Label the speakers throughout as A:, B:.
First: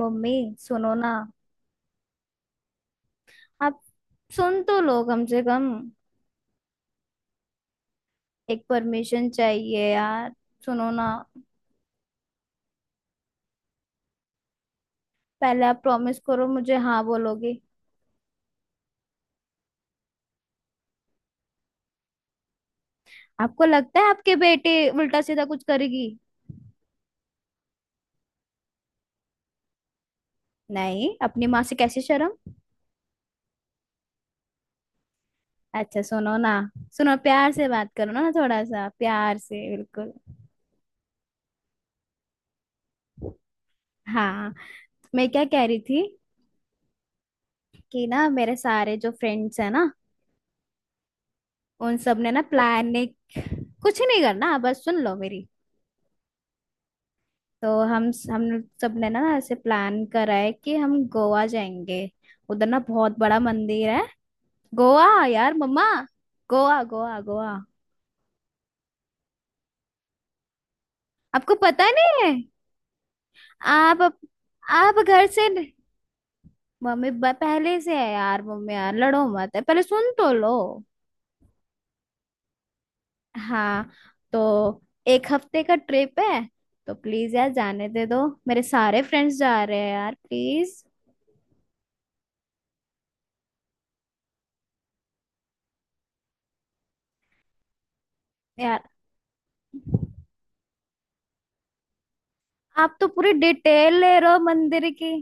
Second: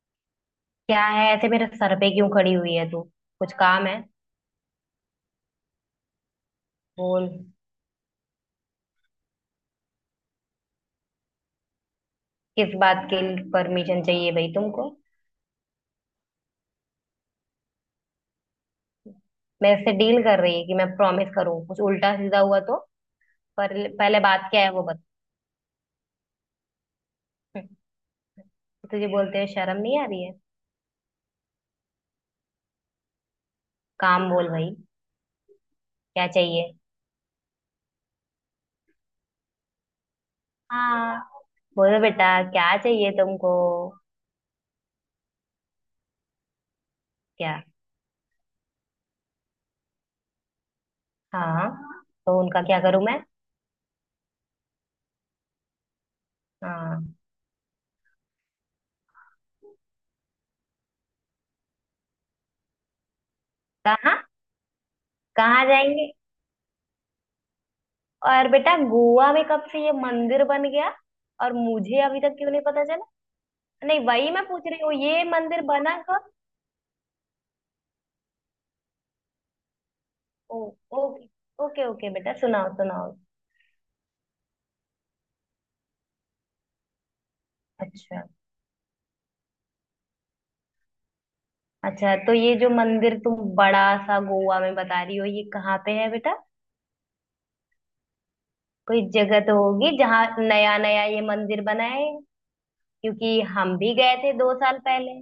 A: Mummy सुनो
B: क्या
A: ना।
B: है ऐसे मेरे सर पे क्यों खड़ी हुई है तू। कुछ
A: आप
B: काम है?
A: सुन तो लो कम से कम।
B: बोल।
A: एक परमिशन चाहिए यार। सुनो ना।
B: किस बात के लिए परमिशन चाहिए भाई तुमको?
A: पहले आप प्रॉमिस करो मुझे हाँ बोलोगे।
B: मेरे से डील कर रही है कि मैं प्रॉमिस करूँ कुछ उल्टा सीधा हुआ तो।
A: आपको
B: पर
A: लगता है
B: पहले
A: आपके
B: बात क्या है
A: बेटे
B: वो बता।
A: उल्टा सीधा कुछ करेगी।
B: तुझे बोलते हुए शर्म नहीं आ रही है?
A: नहीं अपनी माँ से कैसे शर्म।
B: काम बोल भाई।
A: अच्छा
B: क्या
A: सुनो ना।
B: चाहिए?
A: सुनो प्यार से बात करो ना थोड़ा सा प्यार से। बिल्कुल।
B: हाँ। बोलो बेटा क्या चाहिए तुमको?
A: हाँ। मैं क्या कह रही थी
B: क्या?
A: कि ना मेरे सारे जो फ्रेंड्स हैं ना,
B: हाँ।
A: उन सब ने
B: तो
A: ना
B: उनका क्या
A: प्लान
B: करूं
A: ने।
B: मैं?
A: कुछ नहीं करना बस सुन लो मेरी।
B: हाँ।
A: तो हम सब ने ना ऐसे प्लान करा है कि हम गोवा जाएंगे। उधर ना बहुत बड़ा मंदिर है।
B: कहाँ?
A: गोवा। यार
B: कहाँ
A: मम्मा।
B: जाएंगे?
A: गोवा गोवा गोवा।
B: और बेटा गोवा में कब से ये मंदिर बन गया? और
A: आपको पता
B: मुझे अभी
A: नहीं है।
B: तक क्यों नहीं पता? नहीं
A: आप।
B: वही मैं पूछ रही हूँ
A: आप
B: ये
A: घर से।
B: मंदिर बना कब?
A: मम्मी पहले से है यार मम्मी, यार लड़ो मत है पहले सुन तो लो।
B: ओ। ओके। ओके ओके बेटा सुनाओ सुनाओ।
A: हाँ। तो 1 हफ्ते का ट्रिप है। तो प्लीज यार जाने दे
B: अच्छा।
A: दो, मेरे सारे फ्रेंड्स जा रहे हैं यार, प्लीज।
B: अच्छा तो ये जो मंदिर तुम बड़ा सा गोवा में बता रही हो ये कहाँ पे है बेटा?
A: यार।
B: कोई जगह तो होगी जहाँ नया नया ये मंदिर बना है।
A: आप तो पूरी
B: क्योंकि हम भी
A: डिटेल
B: गए
A: ले रहे
B: थे
A: हो
B: 2 साल
A: मंदिर की।
B: पहले।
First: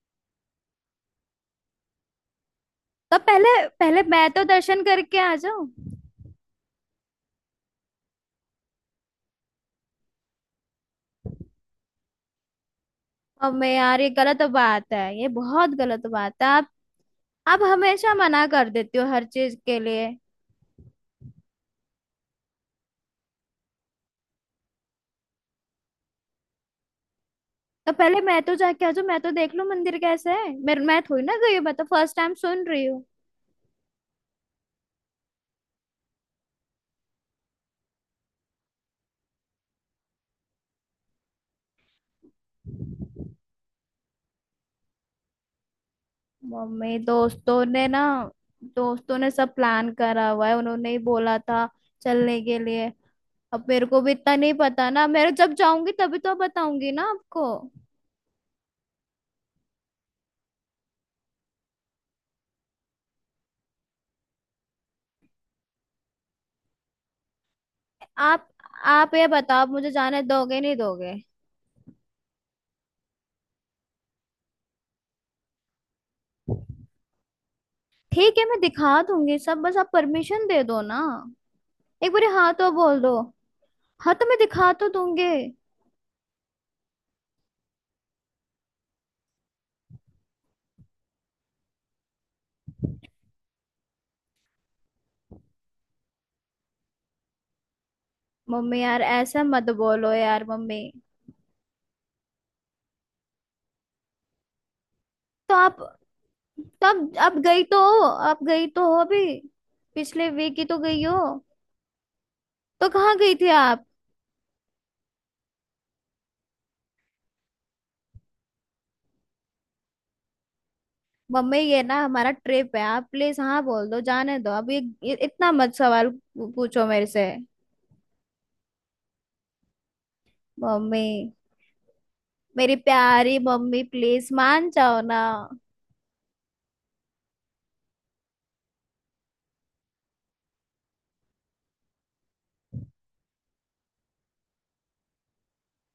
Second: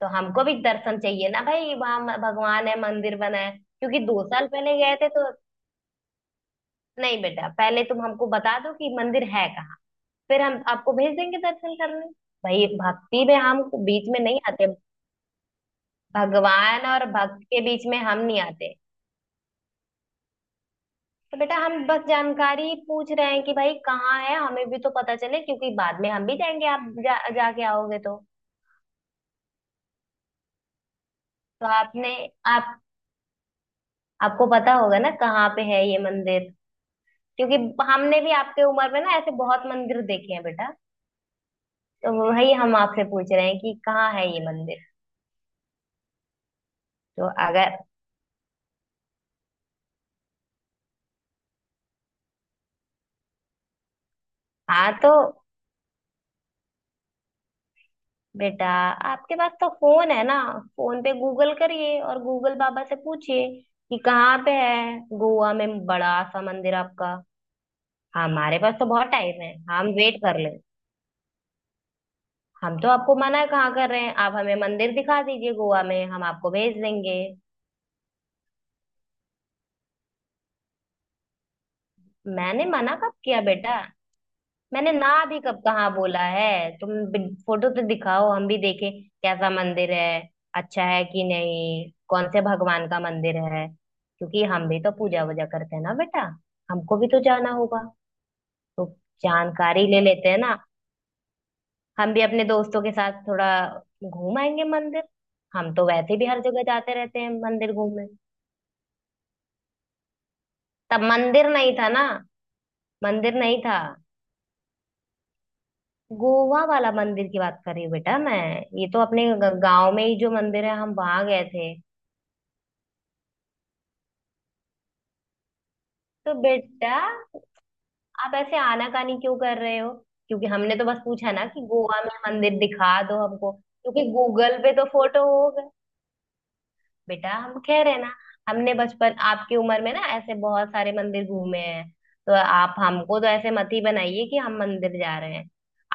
B: तो हमको भी दर्शन चाहिए ना भाई वहाँ भगवान है मंदिर
A: तब
B: बना
A: पहले,
B: है क्योंकि
A: पहले
B: दो
A: मैं तो
B: साल पहले
A: दर्शन
B: गए थे
A: करके
B: तो।
A: आ जाऊं।
B: नहीं बेटा पहले तुम हमको बता दो कि मंदिर है। फिर हम आपको भेज देंगे दर्शन करने। भाई भक्ति में
A: अब
B: हम
A: मैं, यार ये
B: बीच में नहीं
A: गलत
B: आते।
A: बात है, ये बहुत गलत बात है आप।
B: भगवान और भक्त के
A: आप
B: बीच में
A: हमेशा
B: हम नहीं
A: मना कर
B: आते।
A: देती हो हर चीज के लिए।
B: तो बेटा हम बस जानकारी पूछ रहे हैं कि भाई कहाँ है हमें भी तो पता चले क्योंकि बाद में हम भी जाएंगे आप जाके
A: तो
B: आओगे तो।
A: पहले मैं तो जाके आ जाऊं, मैं तो देख लूं मंदिर कैसा है, मैं थोड़ी ना गई हूं,
B: तो
A: मैं तो
B: आपने।
A: फर्स्ट टाइम सुन
B: आप।
A: रही हूँ।
B: आपको पता होगा ना कहाँ पे है ये मंदिर? क्योंकि हमने भी आपके उम्र में ना ऐसे बहुत मंदिर देखे हैं बेटा। तो वही हम आपसे पूछ रहे हैं कि कहाँ है ये मंदिर।
A: मम्मी
B: तो
A: दोस्तों
B: अगर।
A: ने ना, दोस्तों ने सब प्लान करा हुआ है, उन्होंने ही बोला था चलने के लिए। अब मेरे को भी इतना नहीं पता
B: हाँ।
A: ना,
B: तो
A: मेरे जब जाऊंगी तभी तो बताऊंगी ना आपको।
B: बेटा आपके पास तो फोन है ना? फोन पे गूगल करिए और गूगल बाबा से पूछिए कि कहाँ पे है गोवा में बड़ा सा मंदिर आपका।
A: आप।
B: हमारे पास तो बहुत
A: आप ये
B: टाइम है
A: बताओ, आप
B: हम
A: मुझे
B: वेट
A: जाने
B: कर ले।
A: दोगे नहीं दोगे।
B: हम तो आपको मना कहाँ कर रहे हैं? आप हमें मंदिर दिखा दीजिए गोवा में हम आपको भेज देंगे।
A: ठीक है मैं दिखा दूंगी सब, बस आप परमिशन दे दो ना। एक बार हाँ
B: मैंने
A: तो
B: मना
A: बोल दो।
B: कब किया बेटा?
A: हाँ तो मैं दिखा तो
B: मैंने ना
A: दूंगी।
B: भी कब कहाँ बोला है? तुम फोटो तो दिखाओ हम भी देखें कैसा मंदिर है। अच्छा है कि नहीं? कौन से भगवान का मंदिर है? क्योंकि हम भी तो पूजा वूजा करते हैं ना बेटा। हमको भी तो जाना होगा।
A: मम्मी
B: तो
A: यार ऐसा मत
B: जानकारी ले
A: बोलो
B: लेते हैं
A: यार
B: ना।
A: मम्मी।
B: हम भी अपने दोस्तों के साथ थोड़ा घूम आएंगे मंदिर।
A: तो
B: हम
A: आप,
B: तो वैसे भी हर जगह जाते
A: तब
B: रहते हैं
A: आप गई
B: मंदिर
A: तो हो,
B: घूमने।
A: आप गई तो हो अभी, पिछले वीक ही तो गई
B: तब
A: हो।
B: मंदिर नहीं था ना।
A: तो कहाँ गई
B: मंदिर
A: थी
B: नहीं था।
A: आप।
B: गोवा वाला मंदिर की बात कर रही हूँ बेटा मैं। ये तो अपने गांव में ही जो मंदिर है हम वहां गए
A: मम्मी
B: थे।
A: ये ना हमारा ट्रिप है, आप प्लीज हाँ बोल दो जाने दो, अब ये इतना मत सवाल
B: तो
A: पूछो
B: बेटा
A: मेरे से।
B: आप ऐसे आनाकानी क्यों कर रहे हो? क्योंकि हमने तो बस
A: मम्मी
B: पूछा ना कि गोवा में मंदिर
A: मेरी
B: दिखा दो
A: प्यारी
B: हमको
A: मम्मी
B: क्योंकि
A: प्लीज
B: गूगल
A: मान
B: पे तो
A: जाओ ना।
B: फोटो होगा। बेटा हम कह रहे हैं ना। हमने बचपन आपकी उम्र में ना ऐसे बहुत सारे मंदिर घूमे हैं। तो आप हमको तो ऐसे मत ही बनाइए कि हम मंदिर जा रहे हैं।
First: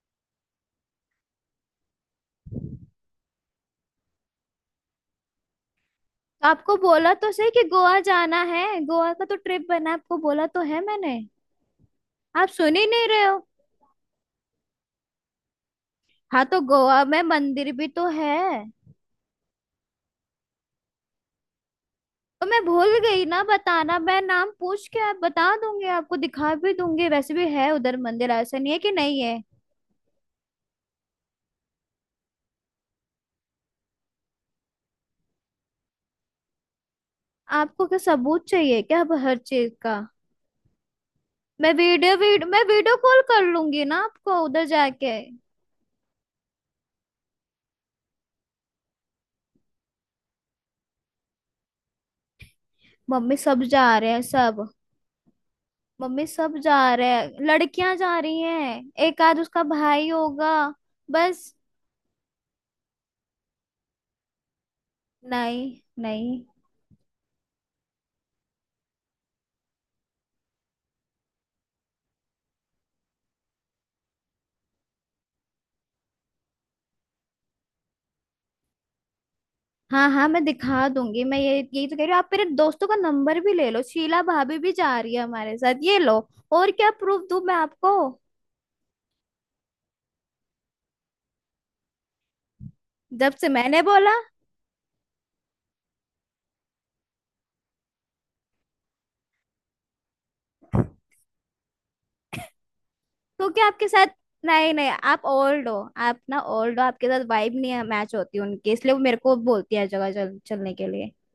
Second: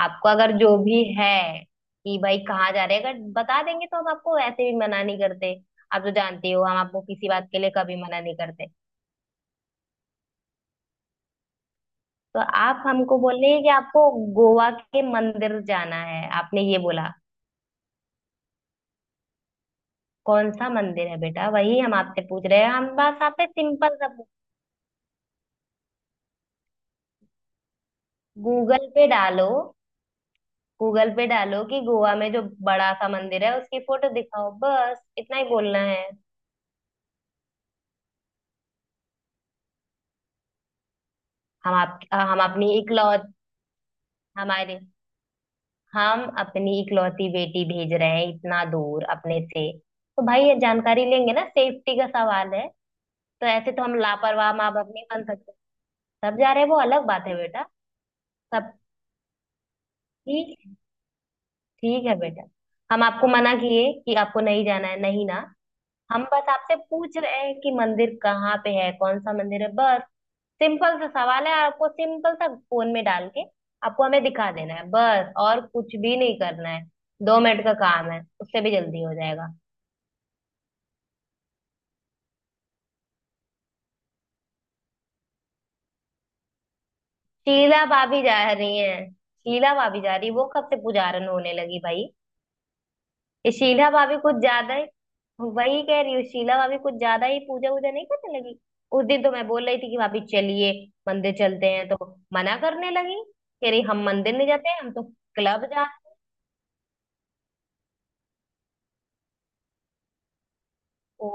B: आपको अगर जो भी है कि भाई कहाँ जा रहे हैं अगर बता देंगे तो हम आपको ऐसे भी मना नहीं करते। आप तो
A: तो
B: जानती हो
A: आपको
B: हम आपको
A: बोला
B: किसी
A: तो
B: बात
A: सही
B: के
A: कि
B: लिए
A: गोवा
B: कभी मना नहीं
A: जाना है,
B: करते।
A: गोवा का तो ट्रिप बना है, आपको बोला तो है मैंने।
B: तो
A: आप सुन
B: आप
A: ही नहीं
B: हमको
A: रहे हो।
B: बोल रही है कि आपको गोवा के मंदिर जाना है
A: हाँ तो
B: आपने ये
A: गोवा
B: बोला?
A: में मंदिर भी तो है।
B: कौन सा मंदिर है बेटा वही हम आपसे
A: तो
B: पूछ
A: मैं
B: रहे हैं। हम
A: भूल
B: बस
A: गई
B: आप
A: ना
B: सिंपल
A: बताना,
B: सा
A: मैं
B: पूछ-
A: नाम पूछ के आप बता दूंगी, आपको दिखा भी दूंगी, वैसे भी है उधर मंदिर, ऐसा नहीं है
B: गूगल
A: कि
B: पे
A: नहीं है।
B: डालो। गूगल पे डालो कि गोवा में जो बड़ा सा मंदिर है उसकी फोटो दिखाओ बस इतना ही बोलना है।
A: आपको क्या सबूत चाहिए क्या अब हर चीज का। मैं
B: हम आप
A: वीडियो
B: हम
A: वीडियो मैं
B: अपनी
A: वीडियो कॉल
B: इकलौत
A: कर लूंगी ना आपको उधर
B: हमारे
A: जाके।
B: हम अपनी इकलौती बेटी भेज रहे हैं इतना दूर अपने से। तो भाई ये जानकारी लेंगे ना सेफ्टी का सवाल है।
A: मम्मी
B: तो
A: सब
B: ऐसे तो
A: जा
B: हम
A: रहे हैं
B: लापरवाह
A: सब।
B: माँ बाप नहीं बन सकते।
A: मम्मी
B: सब जा
A: सब
B: रहे हैं
A: जा
B: वो अलग
A: रहे
B: बात है
A: हैं,
B: बेटा।
A: लड़कियां जा रही
B: सब
A: हैं, एक आध उसका भाई होगा।
B: ठीक।
A: बस।
B: ठीक है बेटा। हम आपको मना किए कि आपको नहीं जाना है? नहीं ना।
A: नहीं।
B: हम
A: नहीं।
B: बस आपसे पूछ रहे हैं कि मंदिर कहाँ पे है कौन सा मंदिर है बस। सिंपल सा सवाल है। आपको सिंपल सा फोन में डाल के आपको हमें दिखा देना है बस और कुछ भी नहीं करना है। 2 मिनट का काम है उससे भी जल्दी हो जाएगा।
A: हाँ हाँ मैं दिखा दूंगी, मैं ये यही तो कह रही हूँ, आप मेरे दोस्तों का नंबर भी ले लो, शीला भाभी भी जा रही है हमारे साथ, ये लो। और क्या प्रूफ दूं मैं
B: शीला
A: आपको।
B: भाभी जा रही है? शीला भाभी जा रही वो कब से पुजारन होने लगी भाई?
A: जब से
B: ये
A: मैंने
B: शीला
A: बोला।
B: भाभी कुछ ज्यादा ही। वही कह रही हूँ शीला भाभी कुछ ज्यादा ही पूजा वूजा नहीं करने लगी। उस दिन तो मैं बोल रही थी कि भाभी चलिए मंदिर चलते हैं तो मना करने लगी।
A: तो क्या
B: कह रही
A: आपके
B: हम
A: साथ।
B: मंदिर नहीं जाते
A: नहीं नहीं
B: हम तो
A: आप
B: क्लब
A: ओल्ड हो।
B: जा।
A: आप ना ओल्ड हो, आपके साथ वाइब नहीं मैच होती उनकी, इसलिए वो मेरे को बोलती है हर जगह चलने के लिए।
B: ओ।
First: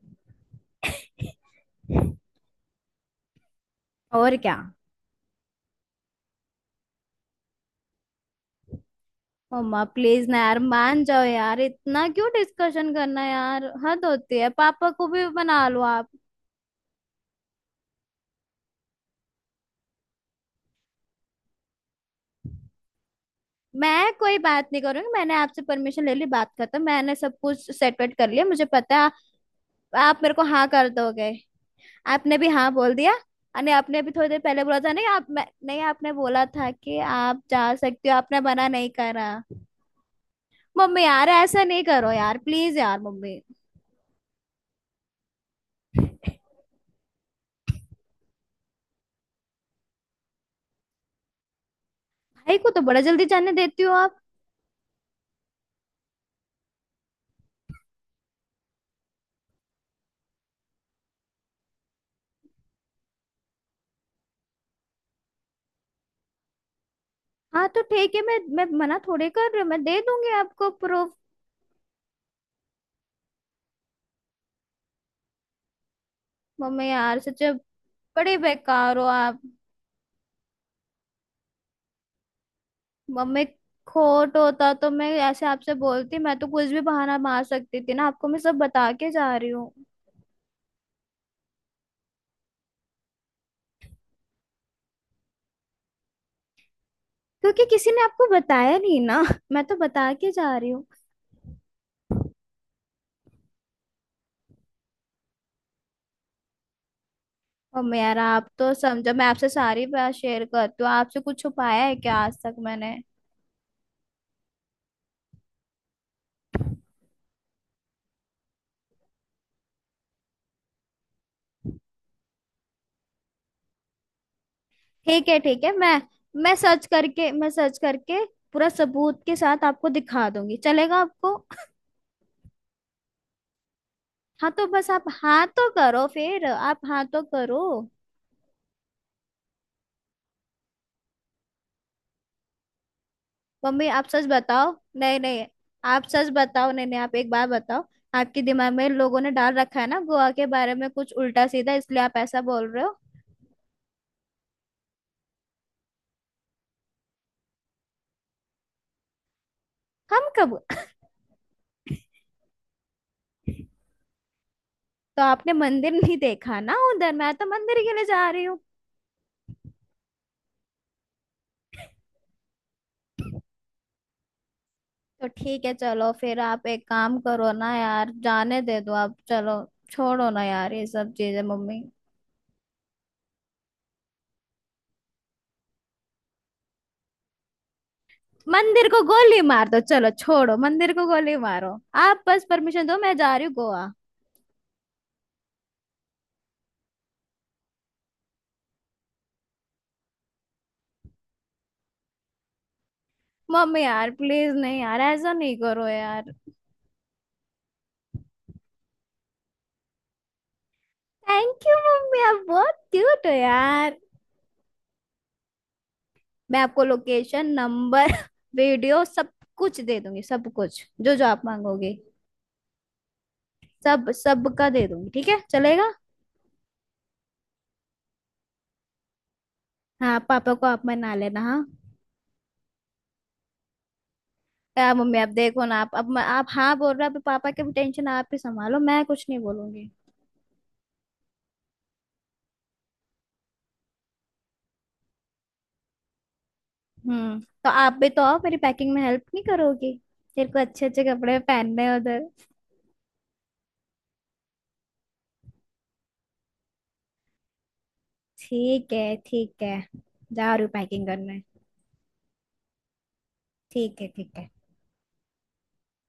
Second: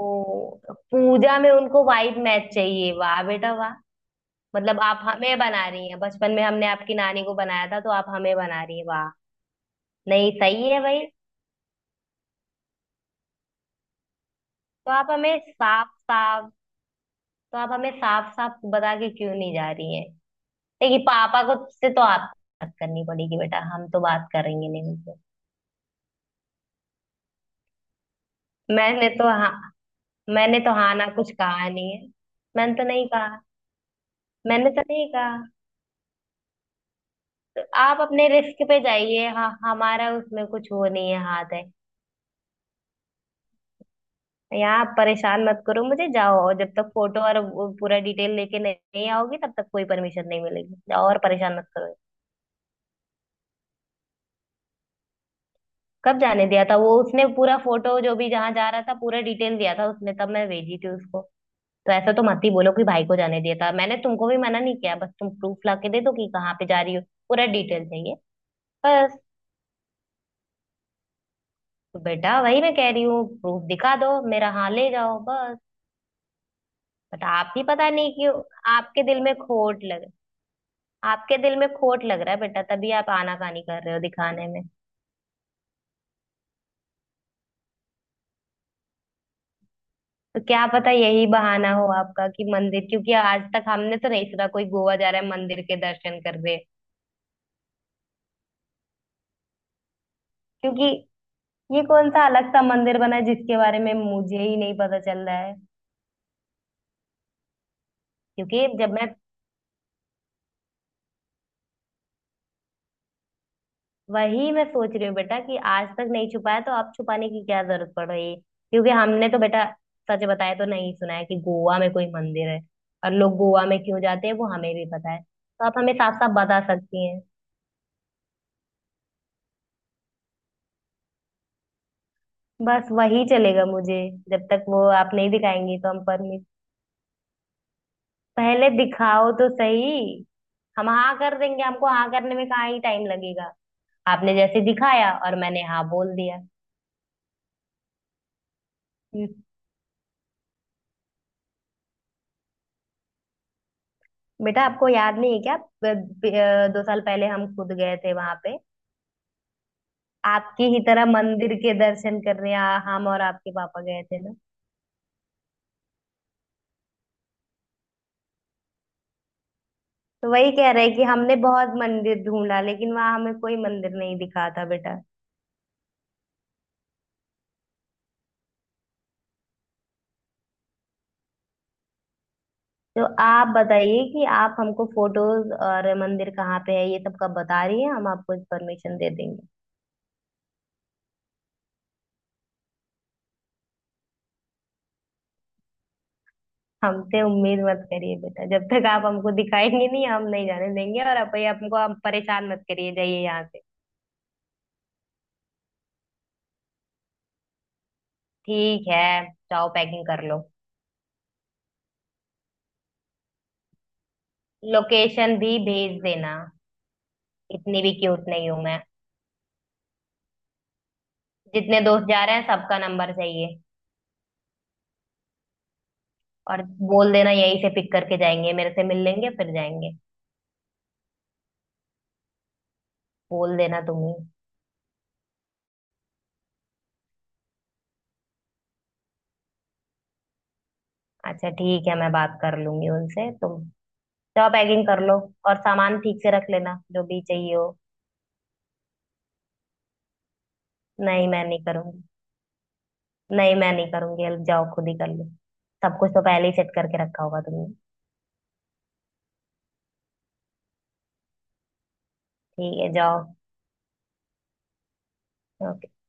B: पूजा में उनको वाइट मैच चाहिए? वाह बेटा वाह।
A: और क्या।
B: मतलब आप हमें बना रही हैं? बचपन में हमने आपकी नानी को बनाया था तो आप हमें बना रही हैं। वाह।
A: मम्मा प्लीज
B: नहीं
A: ना यार
B: सही है
A: मान
B: भाई।
A: जाओ यार, इतना क्यों डिस्कशन करना यार, हद होती है, पापा
B: तो
A: को
B: आप
A: भी
B: हमें
A: बना लो
B: साफ
A: आप।
B: साफ तो आप हमें साफ साफ बता के क्यों नहीं जा रही हैं? देखिए पापा को से तो आप बात करनी पड़ेगी बेटा। हम तो
A: मैं
B: बात
A: कोई बात
B: करेंगे
A: नहीं
B: नहीं
A: करूंगी,
B: उनसे।
A: मैंने आपसे परमिशन ले ली, बात करता मैंने सब कुछ सेट वेट कर लिया, मुझे पता है
B: मैंने तो हाँ
A: आप मेरे को
B: मैंने
A: हाँ
B: तो
A: कर
B: हाँ ना
A: दोगे।
B: कुछ कहा नहीं है।
A: आपने भी हाँ
B: मैंने तो
A: बोल
B: नहीं
A: दिया।
B: कहा।
A: अरे आपने भी थोड़ी देर पहले
B: मैंने
A: बोला
B: तो
A: था,
B: नहीं कहा।
A: नहीं आपने बोला था कि आप
B: तो
A: जा
B: आप
A: सकती हो,
B: अपने
A: आपने
B: रिस्क
A: मना
B: पे
A: नहीं
B: जाइए
A: करा।
B: हाँ। हमारा उसमें कुछ वो
A: मम्मी
B: नहीं है
A: यार
B: हाथ
A: ऐसा
B: है।
A: नहीं करो यार प्लीज यार मम्मी।
B: यहाँ आप परेशान मत करो मुझे। जाओ। और जब तक फोटो और वो पूरा डिटेल लेके नहीं नहीं आओगी तब तक कोई परमिशन नहीं मिलेगी। जाओ और परेशान मत करो।
A: भाई को तो बड़ा जल्दी जाने देती हो आप।
B: कब जाने दिया था? वो उसने पूरा फोटो जो भी जहाँ जा रहा था पूरा डिटेल दिया था उसने तब मैं भेजी थी उसको। तो ऐसा तो मत ही बोलो कि भाई को जाने दिया था। मैंने तुमको भी मना नहीं किया बस तुम प्रूफ ला के दे दो कि कहाँ पे जा रही हो। पूरा
A: हाँ तो
B: डिटेल
A: ठीक
B: चाहिए
A: है, मैं मना
B: बस।
A: थोड़े कर रही हूँ, मैं दे दूंगी आपको प्रूफ।
B: तो बेटा वही मैं कह रही हूँ प्रूफ दिखा दो मेरा हाँ ले जाओ बस।
A: मम्मी यार
B: बट
A: सच
B: आप
A: में
B: ही पता नहीं क्यों।
A: बड़े बेकार
B: आपके
A: हो
B: दिल में
A: आप।
B: खोट लग आपके दिल में खोट लग रहा है बेटा तभी आप
A: मम्मी
B: आनाकानी कर रहे हो
A: खोट
B: दिखाने में।
A: होता तो मैं ऐसे आपसे बोलती, मैं तो कुछ भी बहाना मार सकती थी ना आपको, मैं सब बता के जा रही हूँ।
B: तो क्या पता यही बहाना हो आपका कि मंदिर क्योंकि आज तक हमने तो नहीं सुना कोई गोवा जा रहा है मंदिर के दर्शन कर रहे।
A: क्योंकि किसी ने आपको बताया नहीं ना मैं तो बता के जा रही
B: क्योंकि
A: हूँ।
B: ये कौन सा अलग सा मंदिर बना है जिसके बारे में मुझे ही नहीं पता चल रहा है?
A: मम्मी यार आप
B: क्योंकि
A: तो
B: जब मैं
A: समझो, मैं आपसे सारी बात शेयर करती हूँ, आपसे कुछ छुपाया है क्या आज तक मैंने।
B: वही मैं सोच रही हूँ बेटा कि आज तक नहीं छुपाया तो अब छुपाने की क्या जरूरत पड़ रही है। क्योंकि हमने तो बेटा सच बताया तो नहीं सुना है कि गोवा में कोई मंदिर है। और लोग गोवा में क्यों जाते हैं वो हमें भी पता है।
A: ठीक है ठीक
B: तो
A: है,
B: आप हमें
A: मैं
B: साफ साफ
A: मैं
B: बता
A: सर्च
B: सकती हैं।
A: करके मैं सर्च करके पूरा सबूत के साथ आपको दिखा दूंगी, चलेगा आपको।
B: बस वही चलेगा मुझे। जब
A: हाँ तो
B: तक वो
A: बस आप
B: आप नहीं
A: हाँ तो
B: दिखाएंगे तो हम
A: करो,
B: पर
A: फिर आप हाँ तो करो।
B: पहले दिखाओ तो सही। हम हाँ कर देंगे हमको हाँ करने में कहाँ ही टाइम लगेगा?
A: मम्मी आप सच
B: आपने जैसे
A: बताओ।
B: दिखाया
A: नहीं
B: और
A: नहीं
B: मैंने हाँ
A: आप
B: बोल
A: सच
B: दिया।
A: बताओ, नहीं नहीं आप एक बार बताओ। आपके दिमाग में लोगों
B: हम्म,
A: ने डाल रखा है ना गोवा के बारे में कुछ उल्टा सीधा, इसलिए आप ऐसा बोल रहे हो।
B: बेटा आपको याद नहीं है क्या 2 साल पहले हम खुद गए थे वहां पे।
A: हम कब।
B: आपकी ही तरह मंदिर के दर्शन करने हम और आपके पापा गए थे ना।
A: तो आपने मंदिर नहीं देखा ना उधर, मैं तो मंदिर के लिए जा रही हूँ।
B: तो वही कह रहे हैं कि हमने बहुत मंदिर ढूंढा लेकिन वहां हमें कोई मंदिर नहीं दिखा था बेटा।
A: तो ठीक है चलो, फिर आप एक काम करो ना यार, जाने दे दो आप, चलो छोड़ो ना यार ये सब चीजें मम्मी।
B: तो आप बताइए कि आप हमको फोटोज और मंदिर कहाँ पे है ये सब कब बता रही हैं? हम आपको
A: मंदिर
B: परमिशन
A: को
B: दे
A: गोली
B: देंगे।
A: मार दो, चलो छोड़ो मंदिर को गोली मारो। आप बस परमिशन दो, मैं जा रही हूँ गोवा।
B: हमसे उम्मीद मत करिए बेटा। जब तक आप हमको दिखाएंगे नहीं हम नहीं जाने देंगे। और आप हमको आप परेशान मत करिए जाइए यहाँ से।
A: मम्मी यार प्लीज नहीं यार ऐसा नहीं करो यार।
B: ठीक है जाओ पैकिंग कर लो।
A: थैंक यू मम्मी आप बहुत क्यूट हो यार।
B: लोकेशन भी भेज देना।
A: मैं आपको लोकेशन,
B: इतनी भी
A: नंबर,
B: क्यूट नहीं हूं मैं।
A: वीडियो सब कुछ दे दूंगी, सब कुछ जो जो आप
B: जितने
A: मांगोगे।
B: दोस्त जा रहे हैं सबका नंबर चाहिए।
A: सब सब का दे दूंगी, ठीक है चलेगा।
B: और बोल देना यहीं से पिक करके जाएंगे मेरे से मिल लेंगे फिर जाएंगे।
A: हाँ पापा को आप मना लेना, हाँ।
B: बोल देना तुम ही।
A: यार मम्मी आप देखो ना, आप अब आप हाँ बोल रहे हो, आप पापा की टेंशन आप ही संभालो, मैं कुछ नहीं बोलूंगी।
B: अच्छा ठीक है मैं बात कर लूंगी उनसे। तुम जाओ पैकिंग कर लो। और सामान ठीक से रख लेना जो भी
A: हम्म,
B: चाहिए हो।
A: तो आप भी तो आओ, मेरी पैकिंग में हेल्प नहीं करोगी। तेरे को अच्छे अच्छे
B: नहीं
A: कपड़े
B: मैं नहीं
A: पहनने हैं
B: करूंगी।
A: उधर।
B: नहीं मैं नहीं करूंगी हेल्प। जाओ खुद ही कर लो। सब कुछ तो पहले ही सेट करके रखा होगा तुमने।
A: ठीक है ठीक है, जा रही हूँ पैकिंग करने।
B: ठीक है जाओ।
A: ठीक है ठीक है।
B: हाँ।